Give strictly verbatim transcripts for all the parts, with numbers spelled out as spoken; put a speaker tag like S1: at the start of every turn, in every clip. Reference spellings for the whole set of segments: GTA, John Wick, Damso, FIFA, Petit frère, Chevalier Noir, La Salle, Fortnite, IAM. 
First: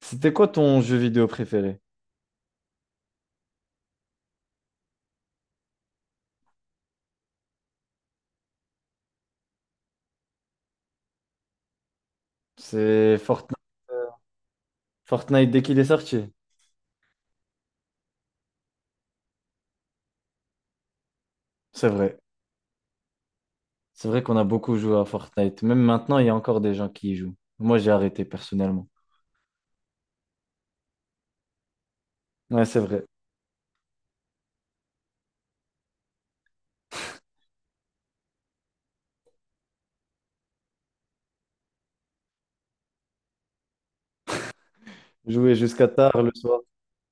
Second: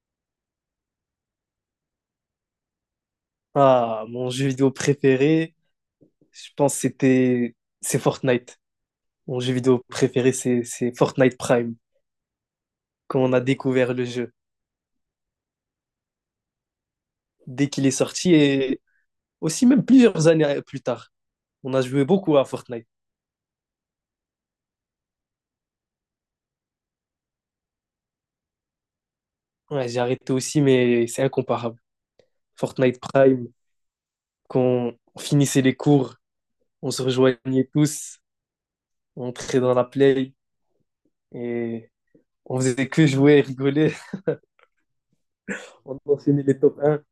S1: C'était quoi ton jeu vidéo préféré?
S2: Ah, mon jeu vidéo préféré, je pense que c'était c'est Fortnite. Mon jeu vidéo préféré, c'est c'est Fortnite Prime,
S1: C'est
S2: quand on a
S1: Fortnite.
S2: découvert le jeu,
S1: Fortnite dès qu'il est sorti.
S2: dès qu'il est sorti et aussi même plusieurs années plus tard. On a
S1: C'est
S2: joué
S1: vrai.
S2: beaucoup à Fortnite.
S1: C'est vrai qu'on a beaucoup joué à Fortnite. Même maintenant, il y a encore des gens qui y jouent. Moi, j'ai arrêté personnellement.
S2: Ouais, j'ai arrêté aussi, mais c'est incomparable.
S1: Ouais, c'est
S2: Fortnite
S1: vrai.
S2: Prime, quand on finissait les cours, on se rejoignait tous, on entrait dans la play et on faisait que jouer et rigoler.
S1: Jouer jusqu'à
S2: On
S1: tard le
S2: enchaînait les
S1: soir,
S2: top un.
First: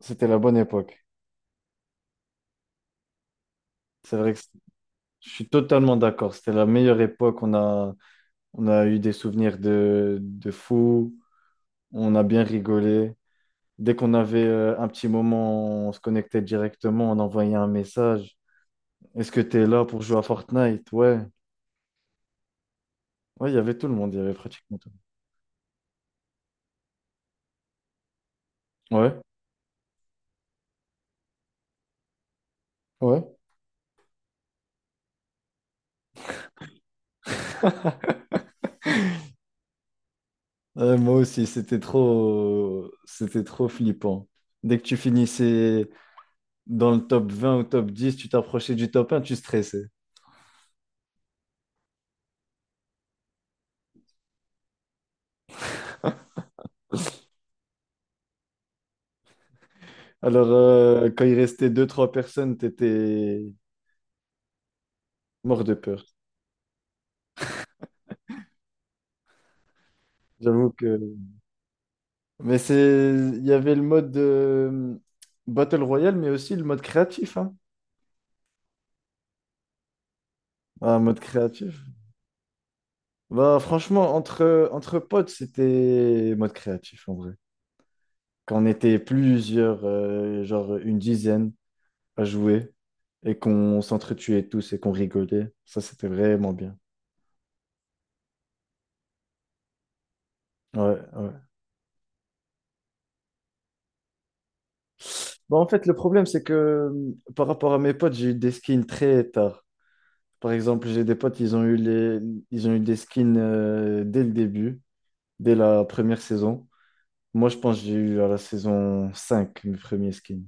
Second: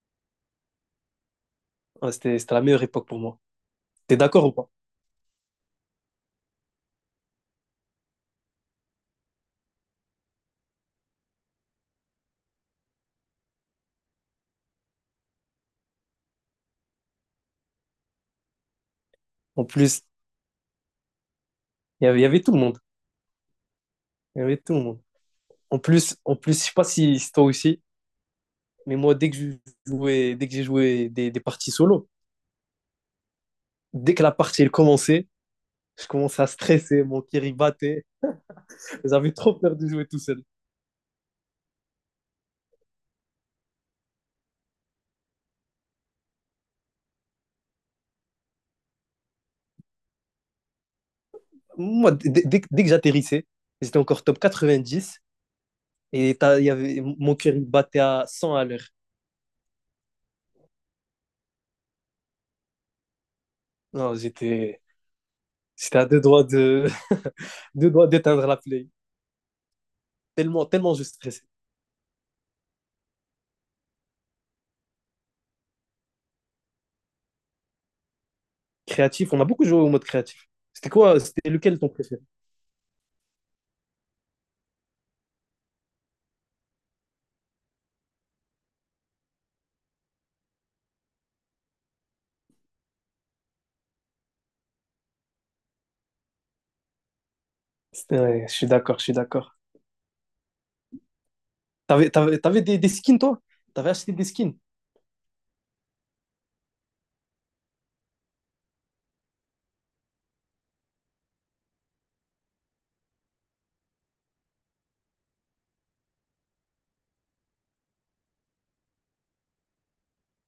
S1: c'était la bonne époque.
S2: Ouais, c'était c'était la meilleure époque pour moi.
S1: C'est
S2: T'es
S1: vrai que
S2: d'accord
S1: c'est-
S2: ou pas?
S1: Je suis totalement d'accord. C'était la meilleure époque. On a, on a eu des souvenirs de, de fou. On a bien rigolé. Dès qu'on avait euh, un petit moment, on se connectait directement. On envoyait un message. Est-ce que tu
S2: En
S1: es là pour
S2: plus,
S1: jouer à Fortnite? Ouais.
S2: Il y avait, il y avait tout le monde.
S1: Ouais, il y avait tout le monde, il y avait
S2: Il y avait tout
S1: pratiquement
S2: le
S1: tout.
S2: monde. En plus, en plus, je sais pas si c'est toi aussi,
S1: le
S2: mais
S1: monde.
S2: moi,
S1: Ouais,
S2: dès que je jouais, dès que j'ai joué des, des parties solo,
S1: ouais.
S2: dès que la partie elle commençait, je commençais à stresser, mon kiri battait. J'avais trop peur de jouer tout seul.
S1: Euh, moi aussi, c'était trop, c'était trop flippant. Dès que tu finissais dans le top vingt ou top dix, tu t'approchais du top un, tu stressais.
S2: Moi, dès, dès que dès que j'atterrissais, j'étais encore top quatre-vingt-dix et t'as- il y avait, mon cœur il battait à cent à l'heure.
S1: Alors, euh, quand il restait deux trois personnes, t'étais
S2: Non, j'étais,
S1: mort de
S2: j'étais
S1: peur.
S2: à deux doigts de, deux doigts d'éteindre la play. Tellement,
S1: J'avoue
S2: tellement je
S1: que...
S2: stressais.
S1: Mais c'est... Il y avait le mode euh, Battle Royale, mais aussi le mode créatif, hein.
S2: Créatif, on a beaucoup joué au mode créatif. C'était
S1: Ah,
S2: quoi,
S1: mode
S2: c'était
S1: créatif.
S2: lequel ton préféré?
S1: Bah, franchement, entre, entre potes, c'était mode créatif, en vrai. Qu'on était plusieurs, euh, genre une dizaine à jouer et qu'on s'entretuait tous et qu'on rigolait. Ça, c'était vraiment bien.
S2: C'est vrai, je suis d'accord, je suis d'accord.
S1: Ouais, ouais.
S2: T'avais, t'avais, t'avais des, des skins, toi? T'avais acheté des skins?
S1: Bon, en fait, le problème, c'est que euh, par rapport à mes potes, j'ai eu des skins très tard. Par exemple, j'ai des potes, ils ont eu les... ils ont eu des skins euh, dès le début, dès la première saison. Moi, je pense que j'ai eu à la saison cinq mes premiers skins.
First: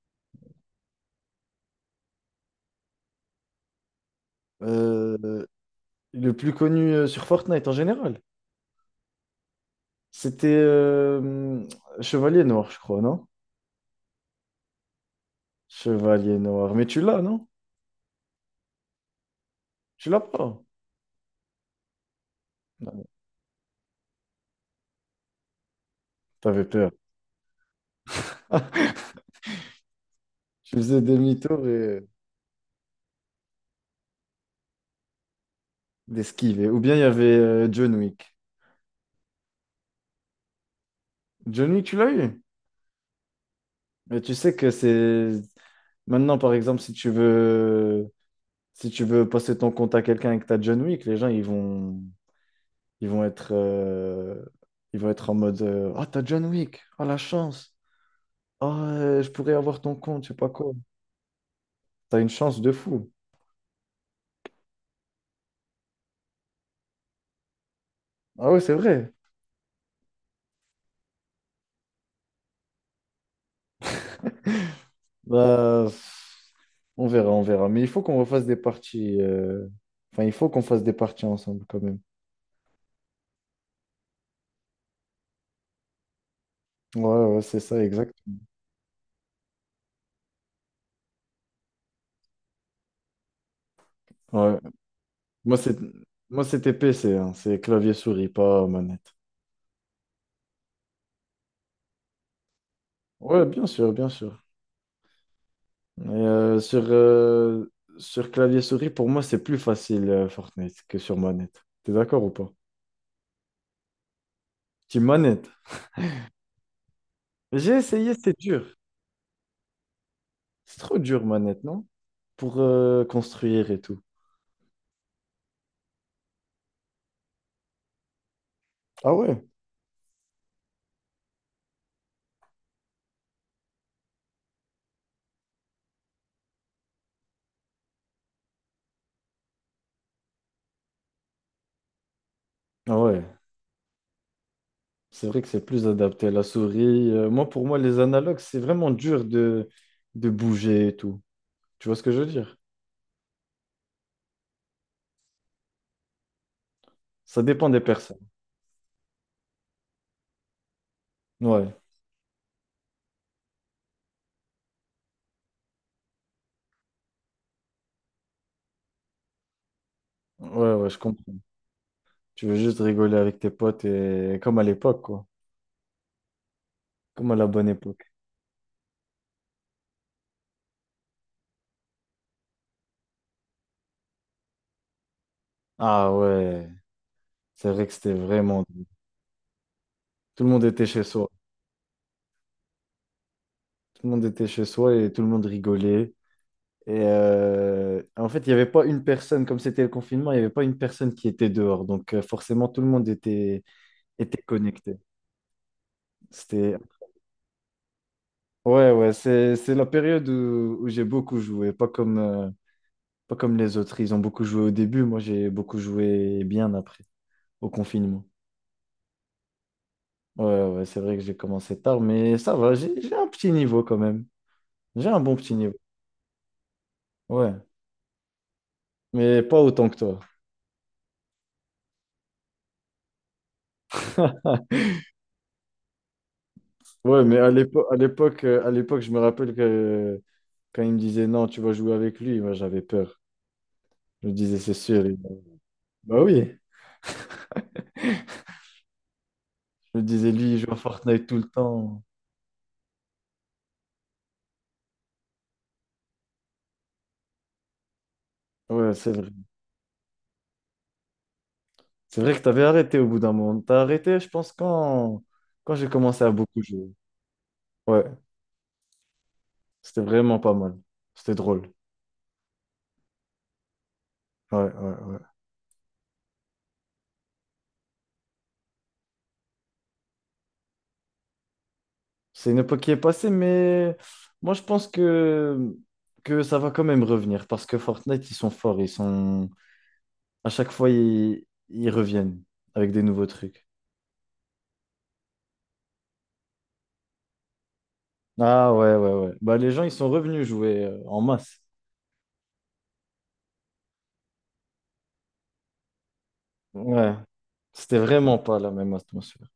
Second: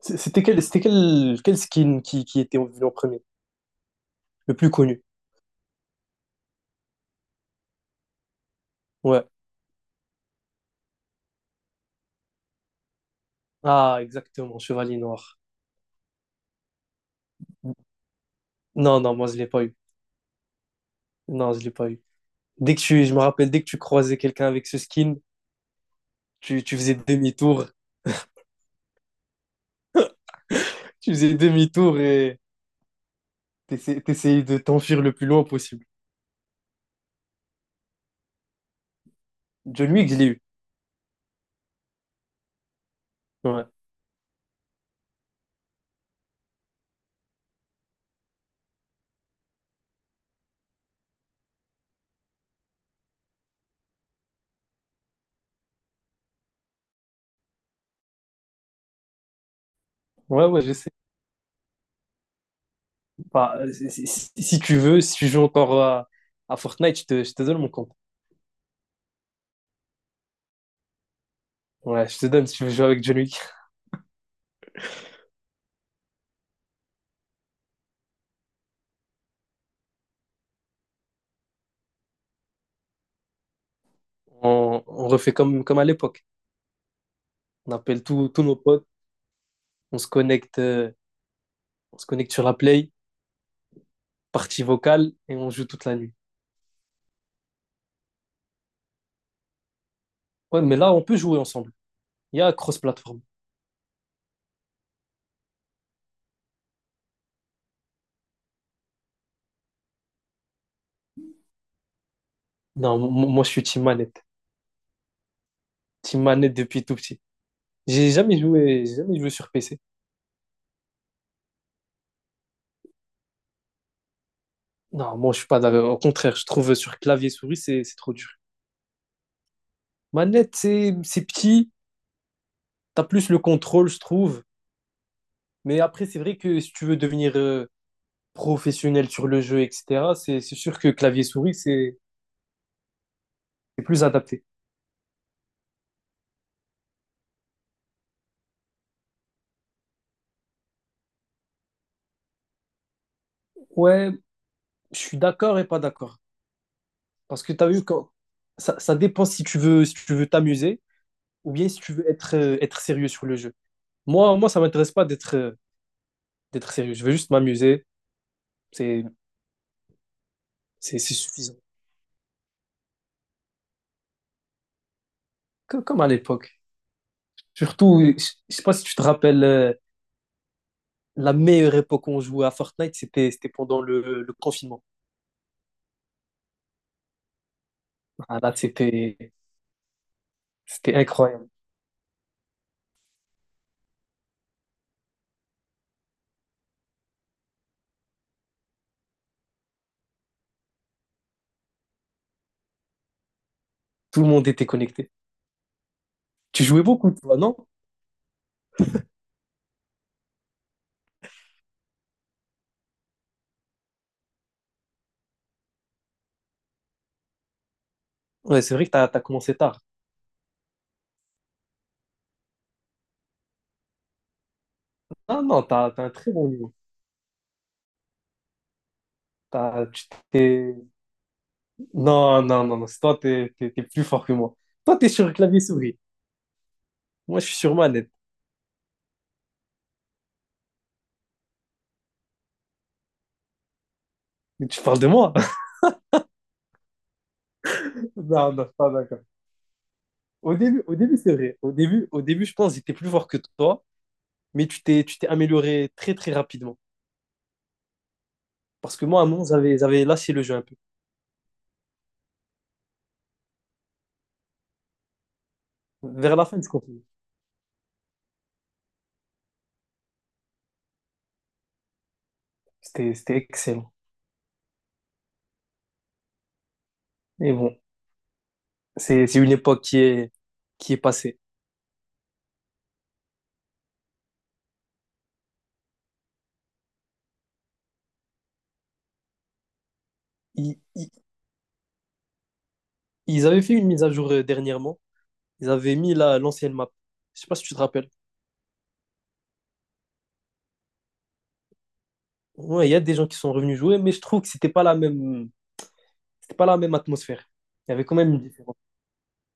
S2: C- C'était quel, c'était quel, quel skin qui, qui était venu en premier? Le plus connu?
S1: Euh, le plus connu euh, sur Fortnite en général,
S2: Ouais.
S1: c'était euh, Chevalier Noir, je crois, non?
S2: Ah, exactement, Chevalier Noir.
S1: Chevalier noir. Mais tu l'as, non?
S2: Non, non, moi, je l'ai pas eu.
S1: Tu l'as pas.
S2: Non, je l'ai pas eu. Dès que tu,
S1: Non,
S2: je me rappelle, dès que tu croisais quelqu'un avec ce skin, tu,
S1: t'avais
S2: tu
S1: peur.
S2: faisais demi-tour.
S1: Tu faisais
S2: Tu faisais
S1: demi-tour
S2: demi-tour
S1: et
S2: et t'essa- t'essayais de t'enfuir le plus loin possible.
S1: d'esquiver. Ou bien il y avait euh, John Wick.
S2: John Wick, je l'ai eu.
S1: John Wick, tu l'as eu.
S2: Ouais,
S1: Mais tu sais que c'est. Maintenant, par exemple, si tu veux, si tu veux passer ton compte à quelqu'un avec ta John Wick, les gens, ils vont, ils vont être, euh, ils vont être en mode euh, ah, t'as John Wick, ah, la chance, ah, euh, je pourrais avoir ton compte, je sais
S2: ouais,
S1: pas
S2: ouais, je
S1: quoi.
S2: sais.
S1: T'as une chance de fou.
S2: Enfin, si, si- si si tu veux, si tu joues encore à, à Fortnite, je te, je te donne mon compte.
S1: Ah ouais, c'est vrai.
S2: Ouais, je te donne si tu veux jouer avec John Wick.
S1: Bah, on verra, on verra. Mais il faut qu'on refasse des parties. euh, Enfin, il faut qu'on fasse des parties ensemble quand même.
S2: On, on refait comme, comme à l'époque.
S1: Ouais, ouais, c'est
S2: On
S1: ça,
S2: appelle
S1: exact.
S2: tous tous nos potes, on se connecte, euh, on se connecte sur la Play,
S1: Ouais.
S2: partie vocale, et on
S1: Moi,
S2: joue
S1: c'est
S2: toute la nuit.
S1: moi, c'était P C, hein. C'est clavier-souris, pas manette.
S2: Ouais, mais là, on peut jouer ensemble. Il y a cross-platform.
S1: Ouais, bien sûr, bien sûr. Et, euh, sur euh, sur clavier-souris, pour moi, c'est plus facile euh, Fortnite que sur manette. T'es d'accord ou pas?
S2: Non, mo- mo- moi, je suis team manette.
S1: Team manette.
S2: Team manette depuis tout petit.
S1: J'ai
S2: J'ai
S1: essayé,
S2: jamais
S1: c'est dur.
S2: joué, j'ai jamais joué sur P C.
S1: C'est trop dur, manette, non? Pour euh, construire et tout.
S2: Non, moi, je suis pas d'accord. Au contraire, je trouve sur clavier souris, c'est c'est trop dur.
S1: Ah ouais?
S2: Manette, c'est c'est petit. T'as plus le contrôle, je trouve. Mais après, c'est vrai que si tu veux devenir euh, professionnel sur le jeu, et cetera, c'est c'est sûr que clavier-souris, c'est
S1: Ah ouais.
S2: c'est plus adapté.
S1: C'est vrai que c'est plus adapté à la souris. Euh, moi, pour moi, les analogues, c'est vraiment dur de, de bouger et tout. Tu vois ce que je veux dire?
S2: Ouais, je suis d'accord et pas d'accord.
S1: Ça
S2: Parce que tu
S1: dépend
S2: as
S1: des
S2: vu, quand...
S1: personnes.
S2: ça, ça dépend si tu veux si tu veux t'amuser ou bien
S1: Ouais,
S2: si tu veux être, euh, être sérieux sur le jeu. Moi, moi ça m'intéresse pas d'être euh, d'être sérieux. Je veux juste m'amuser. C'est
S1: ouais, ouais, je
S2: c'est c'est
S1: comprends.
S2: suffisant.
S1: Tu veux juste rigoler avec tes potes et comme à l'époque, quoi.
S2: Co- Comme à l'époque.
S1: Comme à la bonne
S2: Surtout,
S1: époque.
S2: je je sais pas si tu te rappelles, euh, la meilleure époque où on jouait à Fortnite, c'était c'était pendant le, le confinement.
S1: Ah ouais, c'est vrai que c'était
S2: Ah, là,
S1: vraiment...
S2: c'était
S1: Tout le monde était
S2: c'était
S1: chez soi.
S2: incroyable.
S1: Tout le monde était chez soi et tout le monde rigolait. Et euh, en fait, il n'y avait pas une personne, comme c'était le confinement, il n'y avait pas une personne qui était dehors. Donc euh, forcément, tout le monde était,
S2: Tout le
S1: était
S2: monde était
S1: connecté.
S2: connecté. Tu
S1: C'était
S2: jouais beaucoup, toi, non?
S1: ouais, ouais, c'est, c'est la période où, où j'ai beaucoup joué, pas comme, euh, pas comme les autres. Ils ont beaucoup joué au début, moi j'ai beaucoup joué bien après, au confinement.
S2: Ouais, c'est vrai que t'as as, commencé tard.
S1: Ouais, ouais, c'est vrai que j'ai commencé tard, mais ça va, j'ai j'ai un petit niveau quand même. J'ai un bon
S2: Ah
S1: petit
S2: non,
S1: niveau,
S2: t'as as, un très bon niveau.
S1: ouais, mais pas
S2: T'as-
S1: autant que
S2: tu
S1: toi.
S2: t'es- Non, non, non, non. c'est Toi, t'es, t'es, t'es plus fort que moi. Toi, t'es sur clavier souris.
S1: Ouais, mais
S2: Moi, je
S1: à
S2: suis sur
S1: l'époque, à
S2: manette.
S1: l'époque, euh, à l'époque, je me rappelle que quand il me disait non, tu vas jouer avec lui, moi j'avais peur. Je me disais,
S2: Mais
S1: c'est
S2: tu parles
S1: sûr.
S2: de
S1: Il
S2: moi?
S1: Bah oui,
S2: Non, non, je suis pas d'accord.
S1: je me disais, lui,
S2: Au
S1: il joue à
S2: début, au début,
S1: Fortnite
S2: c'est
S1: tout le
S2: vrai. Au
S1: temps.
S2: début, au début, je pense que j'étais plus fort que toi, mais tu t'es, tu t'es amélioré très, très rapidement.
S1: Ouais,
S2: Parce que
S1: c'est
S2: moi, à un
S1: vrai.
S2: moment, j'avais, j'avais lâché le jeu un peu.
S1: C'est vrai que tu avais arrêté au bout d'un moment. T'as arrêté, je pense, quand, quand j'ai commencé à
S2: Vers la fin,
S1: beaucoup
S2: je
S1: jouer.
S2: comprenais.
S1: Ouais, c'était vraiment pas mal. C'était drôle.
S2: C'était, c'était excellent.
S1: Ouais, ouais, ouais.
S2: Mais bon, c'est, c'est une époque qui est, qui est passée.
S1: C'est une époque qui est passée, mais moi, je pense que, que ça va quand même revenir parce que Fortnite, ils sont forts. Ils sont... À chaque
S2: Il,
S1: fois,
S2: il-
S1: ils, ils reviennent avec des nouveaux
S2: Ils avaient
S1: trucs.
S2: fait une mise à jour euh, dernièrement. Ils avaient mis la, l'ancienne map. Je sais pas si tu te rappelles.
S1: Ah ouais, ouais, ouais. Bah, les gens, ils sont revenus jouer euh, en masse.
S2: Ouais, il y a des gens qui sont revenus jouer, mais je trouve que c'était pas la même, c'était pas la même
S1: Ouais,
S2: atmosphère. Il y
S1: c'était
S2: avait quand même
S1: vraiment
S2: une
S1: pas la
S2: différence.
S1: même atmosphère.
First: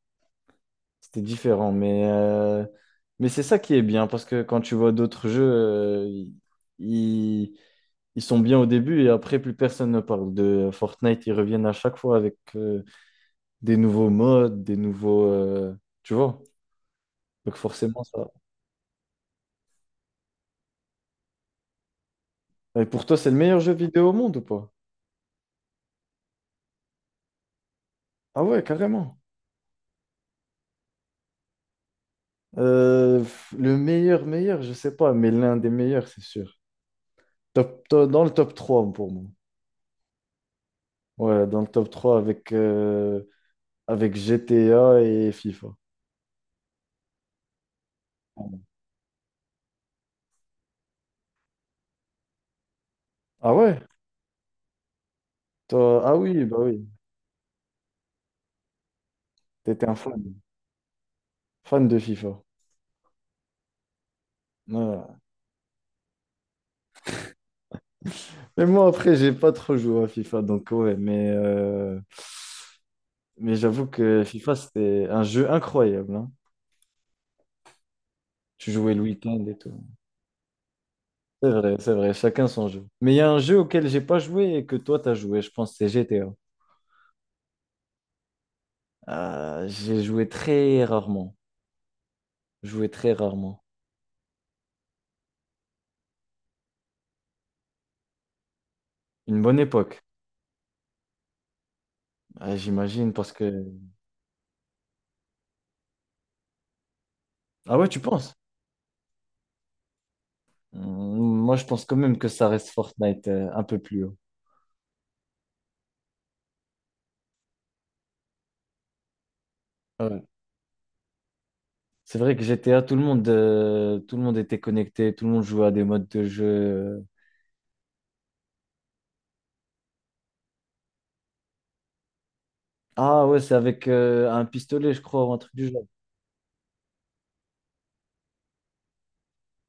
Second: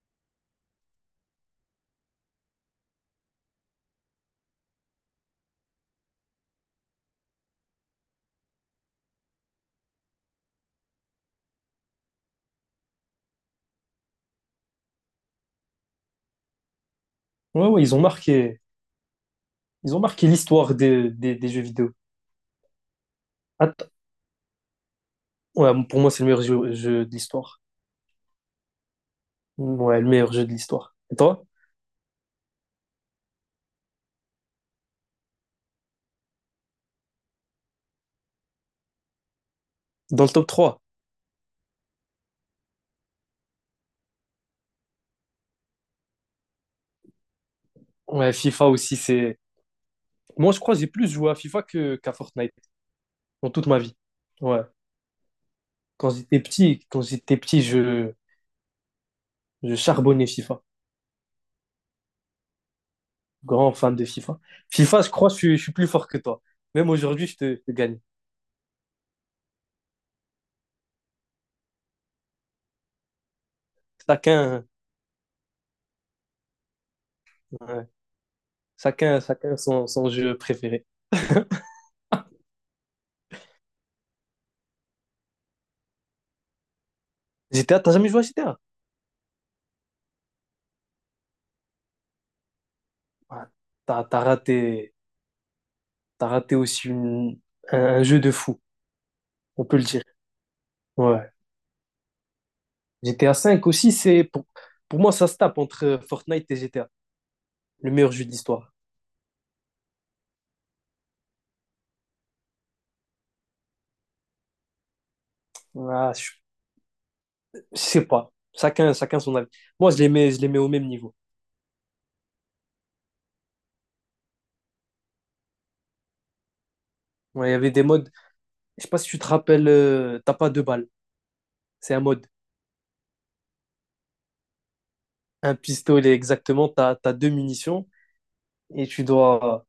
S1: C'était différent, mais, euh, mais c'est ça qui est bien, parce que quand tu vois d'autres jeux, euh, ils, ils sont bien au début et après plus personne ne parle de Fortnite, ils reviennent à chaque fois avec euh, des nouveaux modes, des nouveaux... euh, tu vois? Donc
S2: Ouais, ouais, ils ont
S1: forcément ça...
S2: marqué, ils ont marqué l'histoire des, des- des jeux vidéo.
S1: Et pour toi, c'est le meilleur jeu
S2: Att-
S1: vidéo au monde ou pas?
S2: ouais, pour moi, c'est le meilleur jeu, jeu de l'histoire.
S1: Ah ouais, carrément.
S2: Ouais, le meilleur jeu de l'histoire. Et toi?
S1: Euh, pff, le meilleur, meilleur, je sais pas, mais l'un des meilleurs, c'est sûr. Top, to- dans le top trois pour moi.
S2: Dans le top trois.
S1: Ouais, dans le top trois avec, euh, avec G T A et FIFA.
S2: Ouais, FIFA aussi, c'est. Moi, je crois que j'ai plus joué à FIFA que, qu'à Fortnite dans
S1: Ah
S2: toute ma
S1: ouais?
S2: vie. Ouais.
S1: Toi...
S2: Quand
S1: Ah
S2: j'étais
S1: oui, bah oui.
S2: petit, quand j'étais petit, je, je
S1: T'étais un
S2: charbonnais
S1: fan.
S2: FIFA.
S1: Fan de FIFA.
S2: Grand fan de FIFA. FIFA, je
S1: Ouais.
S2: crois, je, suis- je suis plus fort que toi. Même aujourd'hui, je te, je te gagne.
S1: Mais moi, après, j'ai pas trop joué à FIFA, donc ouais. Mais, euh, mais j'avoue que FIFA,
S2: Chacun,
S1: c'était un jeu incroyable, hein.
S2: ouais,
S1: Tu jouais le
S2: chacun,
S1: week-end et
S2: chacun
S1: tout.
S2: son, son jeu préféré.
S1: C'est vrai, c'est vrai. Chacun son jeu. Mais il y a un jeu auquel j'ai pas joué et que toi, t'as joué. Je pense que c'est G T A.
S2: G T A, t'as jamais joué à G T A?
S1: Euh, j'ai joué très rarement. Joué très
S2: Ouais,
S1: rarement.
S2: T'as, t'as raté, t'as raté aussi une- un, un jeu de fou,
S1: Une bonne
S2: on peut le
S1: époque,
S2: dire. Ouais.
S1: ah, j'imagine, parce
S2: G T A
S1: que...
S2: cinq aussi, c'est pour, pour moi, ça se tape entre euh, Fortnite et G T A,
S1: Ah ouais,
S2: le
S1: tu
S2: meilleur jeu
S1: penses?
S2: d'histoire.
S1: Hum, Moi, je pense quand même que ça reste Fortnite euh, un peu plus haut.
S2: Ah, je, je sais pas. Chacun, chacun son avis. Moi, je les
S1: Ouais.
S2: mets, je les mets au même niveau.
S1: C'est vrai que G T A, tout le monde, euh, tout le monde était connecté, tout le monde jouait à des modes de jeu.
S2: Ouais, Il y avait des modes. Je sais pas si tu te rappelles, euh, t'as pas deux balles. C'est un mode.
S1: Ah ouais, c'est avec euh, un pistolet, je crois, ou un truc
S2: Un
S1: du genre.
S2: pistolet exactement, t'as, t'as deux munitions et tu dois,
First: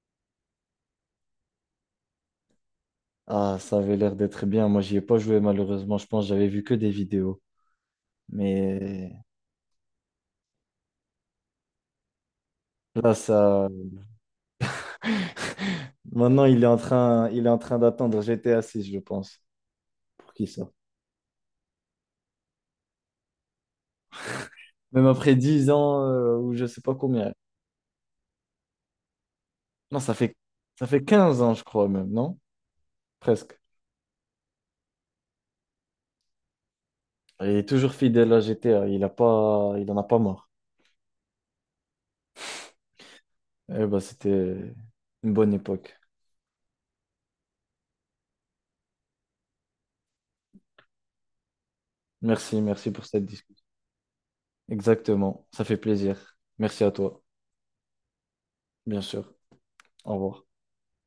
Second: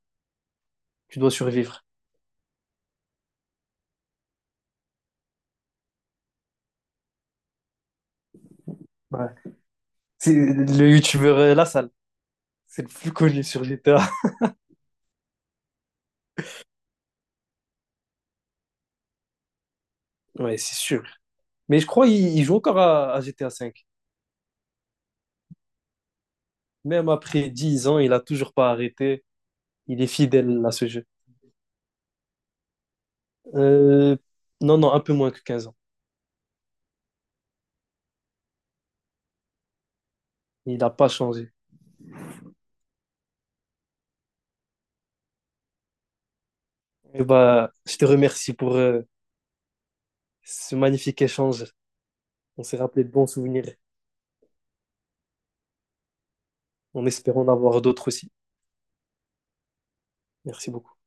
S2: tu dois survivre.
S1: Ah, ça avait l'air d'être bien. Moi, j'y ai pas joué, malheureusement. Je pense que j'avais vu que des vidéos. Mais
S2: Ouais. C'est le youtubeur euh, La Salle, c'est le plus
S1: là,
S2: connu sur
S1: ça.
S2: G T A.
S1: Maintenant, il est en train, il est en train d'attendre GTA six je pense, pour qu'il
S2: Ouais,
S1: sorte.
S2: c'est sûr. Mais je crois qu'il il joue encore à, à G T A V.
S1: Même après dix ans, euh, ou je sais pas
S2: Même
S1: combien.
S2: après dix ans, il a toujours pas arrêté.
S1: Non,
S2: Il est
S1: ça fait,
S2: fidèle à ce
S1: ça fait
S2: jeu.
S1: quinze ans, je crois, même, non? Presque.
S2: Euh, non, non, un peu moins que quinze ans.
S1: Il est toujours fidèle à G T A. Il a pas, il en a pas marre.
S2: Il n'a pas changé.
S1: Eh ben, c'était une bonne époque.
S2: Et bah, je te remercie pour euh, ce magnifique échange.
S1: Merci,
S2: On s'est
S1: merci
S2: rappelé
S1: pour
S2: de
S1: cette
S2: bons
S1: discussion.
S2: souvenirs
S1: Exactement, ça fait plaisir. Merci à
S2: en
S1: toi,
S2: espérant en avoir d'autres aussi.
S1: bien sûr. Au revoir.
S2: Merci beaucoup.